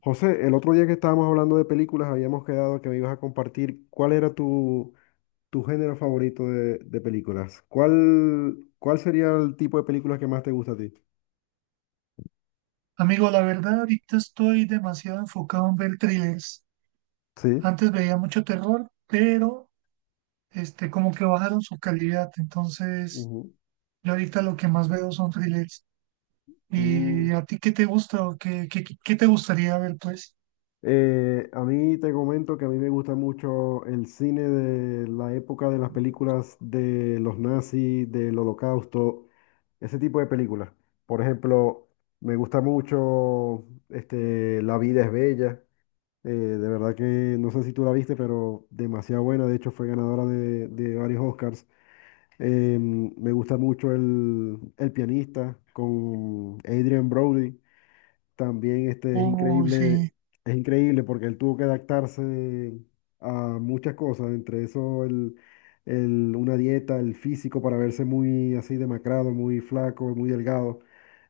José, el otro día que estábamos hablando de películas, habíamos quedado que me ibas a compartir cuál era tu género favorito de películas. ¿Cuál sería el tipo de películas que más te gusta a ti? Amigo, la verdad, ahorita estoy demasiado enfocado en ver thrillers. Sí. Antes veía mucho terror, pero como que bajaron su calidad. Entonces, Ujú. yo ahorita lo que más veo son thrillers. ¿Y Mm. a ti qué te gusta o qué te gustaría ver, pues? A mí te comento que a mí me gusta mucho el cine de la época de las películas de los nazis, del holocausto, ese tipo de películas. Por ejemplo, me gusta mucho La vida es bella. De verdad que no sé si tú la viste, pero demasiado buena. De hecho, fue ganadora de varios Oscars. Me gusta mucho el pianista con Adrian Brody. También este Uy, sí. es increíble porque él tuvo que adaptarse a muchas cosas, entre eso una dieta, el físico para verse muy así demacrado, muy flaco, muy delgado.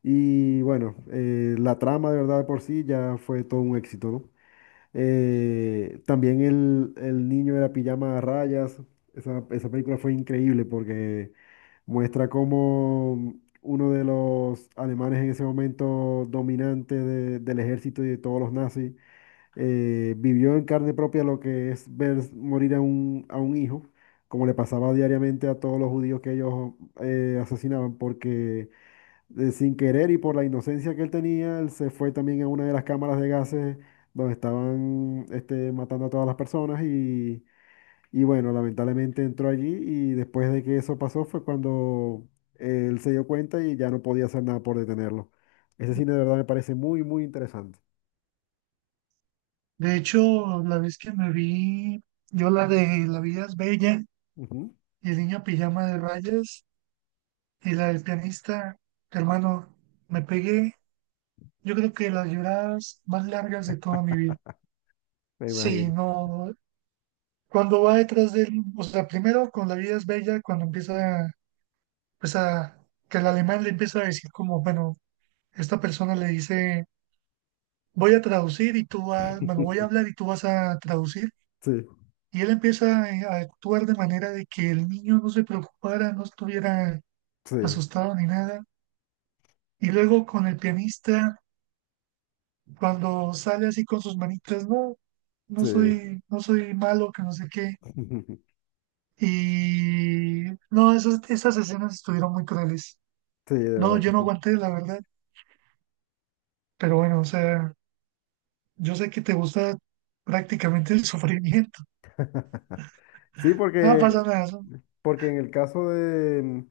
Y bueno, la trama de verdad de por sí ya fue todo un éxito, ¿no? También el niño de la pijama a rayas. Esa película fue increíble porque muestra cómo uno de los alemanes en ese momento dominante del ejército y de todos los nazis vivió en carne propia lo que es ver morir a un hijo, como le pasaba diariamente a todos los judíos que ellos asesinaban, porque sin querer y por la inocencia que él tenía, él se fue también a una de las cámaras de gases donde estaban matando a todas las personas y bueno, lamentablemente entró allí y después de que eso pasó fue cuando él se dio cuenta y ya no podía hacer nada por detenerlo. Ese cine de verdad me parece muy interesante. De hecho, la vez que me vi, yo la de La vida es bella Ujú, y el niño pijama de rayas y la del pianista, hermano, me pegué. Yo creo que las lloradas más largas de toda mi vida. me Sí, imagino. no, cuando va detrás de él, o sea, primero con La vida es bella, cuando empieza, pues a, que el alemán le empieza a decir como, bueno, esta persona le dice, voy a traducir y tú vas, bueno, voy a hablar y tú vas a traducir, Sí, y él empieza a actuar de manera de que el niño no se preocupara, no estuviera sí, asustado ni nada, y luego con el pianista, cuando sale así con sus manitas, no, no sí, soy, no soy malo, que no sé qué. Y no, esas escenas estuvieron muy crueles. sí, de No, verdad yo que no sí. aguanté, la verdad. Pero bueno, o sea, yo sé que te gusta prácticamente el sufrimiento. Sí, No pasa porque, nada, eso porque en el caso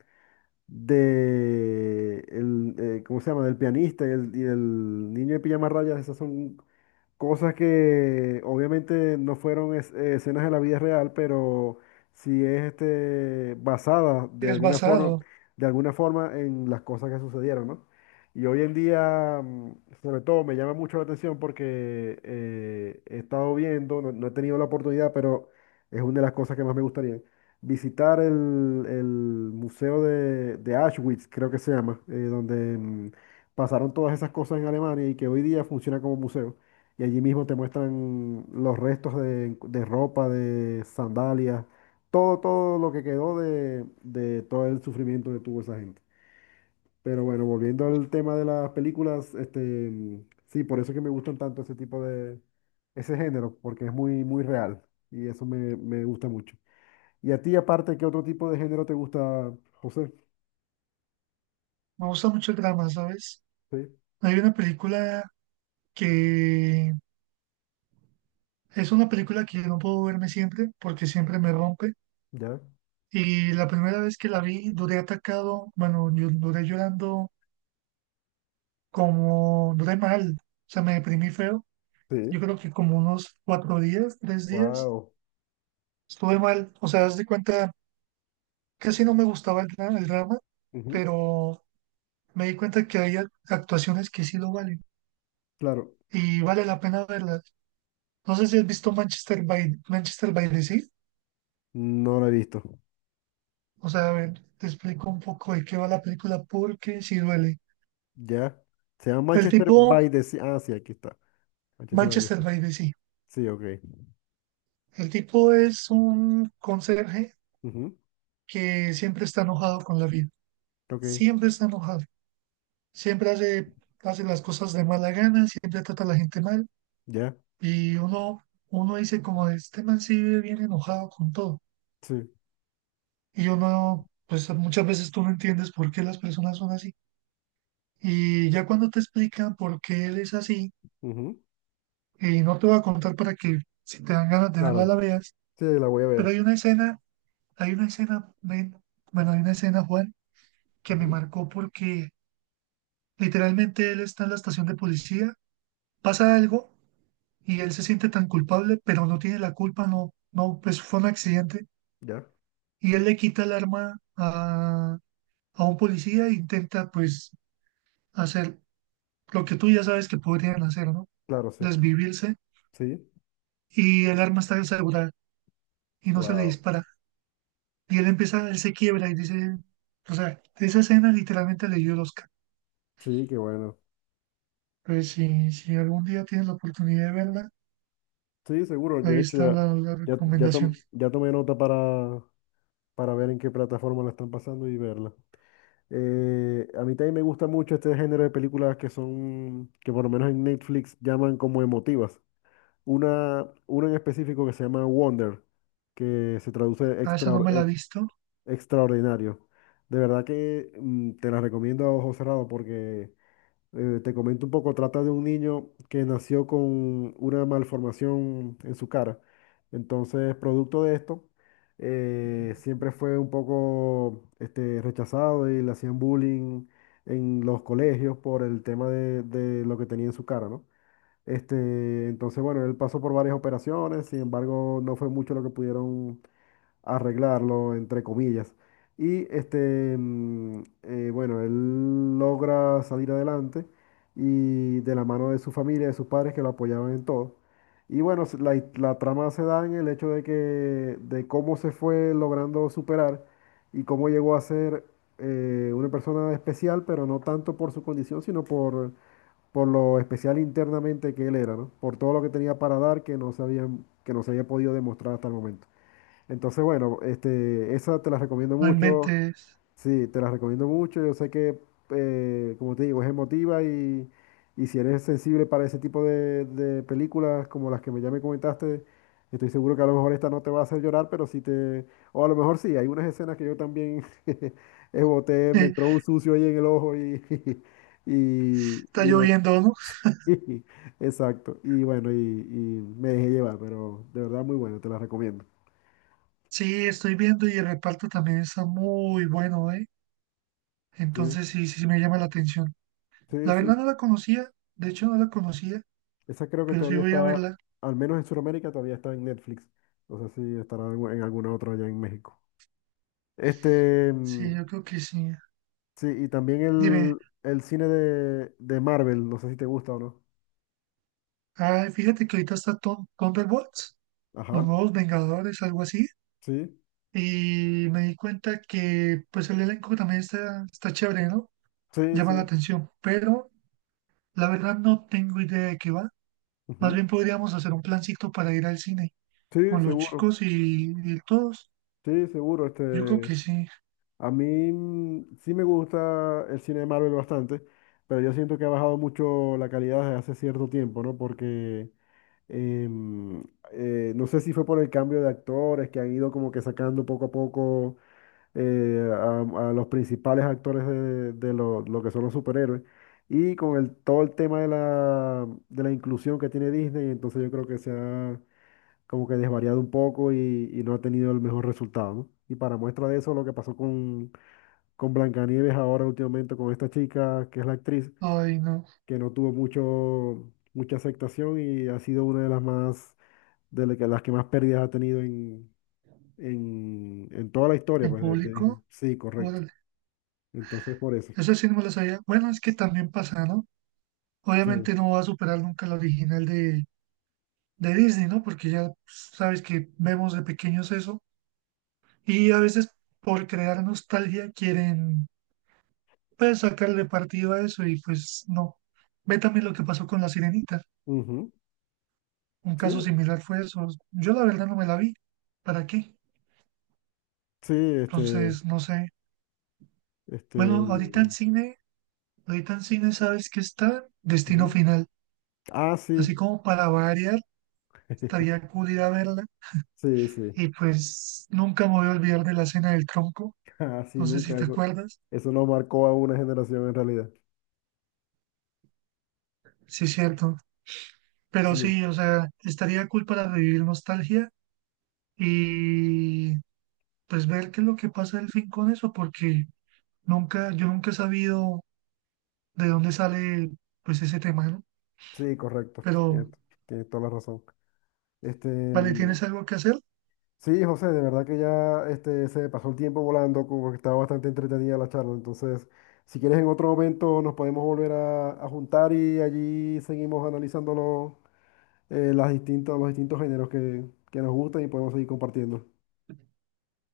de ¿cómo se llama? Del pianista y del niño de pijama rayas, esas son cosas que obviamente no fueron escenas de la vida real, pero sí es basada es basado. de alguna forma en las cosas que sucedieron, ¿no? Y hoy en día, mm, sobre todo, me llama mucho la atención porque he estado viendo, no, no he tenido la oportunidad, pero es una de las cosas que más me gustaría, visitar el museo de Auschwitz, creo que se llama, donde mm, pasaron todas esas cosas en Alemania y que hoy día funciona como museo. Y allí mismo te muestran los restos de ropa, de sandalias, todo lo que quedó de todo el sufrimiento que tuvo esa gente. Pero bueno, volviendo al tema de las películas, sí, por eso es que me gustan tanto ese tipo ese género, porque es muy real y eso me, me gusta mucho. Y a ti, aparte, ¿qué otro tipo de género te gusta, José? Me gusta mucho el drama, ¿sabes? Sí, Hay una película que es una película que yo no puedo verme siempre porque siempre me rompe. ya. Y la primera vez que la vi, duré atacado, bueno, yo duré llorando como, duré mal, o sea, me deprimí feo. Yo Sí. creo que como unos cuatro días, tres días, Wow. estuve mal. O sea, haz de cuenta, casi no me gustaba el, el drama, pero me di cuenta que hay actuaciones que sí lo valen Claro, y vale la pena verlas. No sé si has visto Manchester by the Sea. no lo he visto. O sea, a ver, te explico un poco de qué va la película porque sí duele. Ya. Se llama El Manchester by tipo, the Sea. Ah, sí, aquí está. Manchester by the Manchester Sea. by the Sea. Sí, ok. El tipo es un conserje Ujú. que siempre está enojado con la vida. Ok. Siempre está enojado, siempre hace, hace las cosas de mala gana, siempre trata a la gente mal Ya. y uno dice como este man sí vive bien enojado con todo Sí. y uno, pues muchas veces tú no entiendes por qué las personas son así y ya cuando te explican por qué él es así, Ujú. y no te voy a contar para que si te dan ganas de verla Claro. la veas, Sí, la voy a pero ver. Hay una escena, Juan, que me Ujú. marcó porque literalmente él está en la estación de policía, pasa algo y él se siente tan culpable, pero no tiene la culpa, no, no, pues fue un accidente Ya. y él le quita el arma a un policía e intenta pues hacer lo que tú ya sabes que podrían hacer, ¿no? Claro, sí. Desvivirse, Sí. y el arma está asegurada y no se le Wow. dispara y él empieza, él se quiebra y dice, o sea, esa escena literalmente le dio el Oscar. Sí, qué bueno. Pues si, si algún día tienes la oportunidad de verla, Sí, seguro. ahí De hecho, está ya, la ya, ya, recomendación. Ya tomé nota para ver en qué plataforma la están pasando y verla. A mí también me gusta mucho este género de películas que son, que por lo menos en Netflix llaman como emotivas. Una en específico que se llama Wonder, que se traduce Ah, esa no me la he visto, extraordinario. De verdad que mm, te la recomiendo a ojo cerrado porque te comento un poco, trata de un niño que nació con una malformación en su cara. Entonces, producto de esto, siempre fue un poco rechazado y le hacían bullying en los colegios por el tema de lo que tenía en su cara, ¿no? Entonces, bueno, él pasó por varias operaciones, sin embargo, no fue mucho lo que pudieron arreglarlo, entre comillas. Y bueno, él logra salir adelante y de la mano de su familia, de sus padres que lo apoyaban en todo. Y bueno, la trama se da en el hecho de que, de cómo se fue logrando superar y cómo llegó a ser una persona especial, pero no tanto por su condición, sino por lo especial internamente que él era, ¿no? Por todo lo que tenía para dar que no que no se había podido demostrar hasta el momento. Entonces, bueno, esa te la recomiendo no mucho. inventes. Sí, te la recomiendo mucho. Yo sé que, como te digo, es emotiva y si eres sensible para ese tipo de películas como las que me ya me comentaste, estoy seguro que a lo mejor esta no te va a hacer llorar, pero sí te... O a lo mejor sí, hay unas escenas que yo también boté, me Está entró un sucio ahí en el ojo y, y bot- lloviendo, ¿no? Exacto. Y bueno, y me dejé llevar, pero de verdad muy bueno, te la recomiendo. Sí, estoy viendo y el reparto también está muy bueno, ¿eh? Sí, Entonces sí, sí, sí me llama la atención. sí, La sí. verdad no la conocía, de hecho no la conocía, Esa creo que pero sí todavía voy a está, verla. al menos en Sudamérica, todavía está en Netflix. No sé si estará en alguna otra allá en México. Este, mm, Sí, yo creo que sí. sí, y también Dime, el cine de Marvel, no sé si te gusta o no. ah, fíjate que ahorita está Thunderbolts, los Ajá, nuevos Vengadores, algo así, sí, y me di cuenta que pues el elenco también está chévere, ¿no? sí, Llama la sí. atención, pero la verdad no tengo idea de qué va. Más Ujú. bien podríamos hacer un plancito para ir al cine Sí, con los seguro, chicos y ir todos. sí, seguro, Yo creo este. que sí. A mí mm, sí me gusta el cine de Marvel bastante, pero yo siento que ha bajado mucho la calidad desde hace cierto tiempo, ¿no? Porque em, no sé si fue por el cambio de actores que han ido como que sacando poco a poco a los principales actores de lo que son los superhéroes. Y con todo el tema de de la inclusión que tiene Disney, entonces yo creo que se ha como que desvariado un poco y no ha tenido el mejor resultado, ¿no? Y para muestra de eso, lo que pasó con Blancanieves ahora últimamente con esta chica que es la actriz Ay, no. que no tuvo mucho mucha aceptación y ha sido una de las más las que más pérdidas ha tenido en toda la historia En pues de público, Disney. Sí, correcto. órale. Entonces por eso. Esa sí no me la sabía. Bueno, es que también pasa, ¿no? Sí. Obviamente no va a superar nunca la original de Disney, ¿no? Porque ya pues, sabes que vemos de pequeños eso. Y a veces por crear nostalgia quieren, pues, sacarle partido a eso y pues no. Ve también lo que pasó con La Sirenita. Ujú. Un caso Sí, similar fue eso. Yo la verdad no me la vi. ¿Para qué? sí, Entonces, no sé. este Bueno, ahorita en cine sabes que está Destino ujú. Final. Ah, sí. Así como para variar, estaría cool ir a verla. Sí, Ah, sí. Y pues nunca me voy a olvidar de la cena del tronco. Así No sé si nunca te eso acuerdas. eso no marcó a una generación en realidad. Sí, es cierto. Pero Sí, sí, o sea, estaría cool para revivir nostalgia y pues ver qué es lo que pasa al fin con eso, porque nunca, yo nunca he sabido de dónde sale pues ese tema, ¿no? sí, correcto. Pero, Tienes toda la razón. Este, vale, mm, ¿tienes algo que hacer? sí, José, de verdad que ya se pasó el tiempo volando, como que estaba bastante entretenida la charla. Entonces, si quieres en otro momento nos podemos volver a juntar y allí seguimos analizando los los distintos géneros que nos gustan y podemos seguir compartiendo.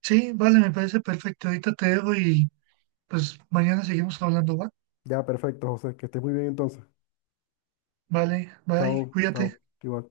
Sí, vale, me parece perfecto. Ahorita te dejo y pues mañana seguimos hablando, ¿va? Ya, perfecto, José, que estés muy bien entonces. Vale, bye, Chao, cuídate. chao, igual.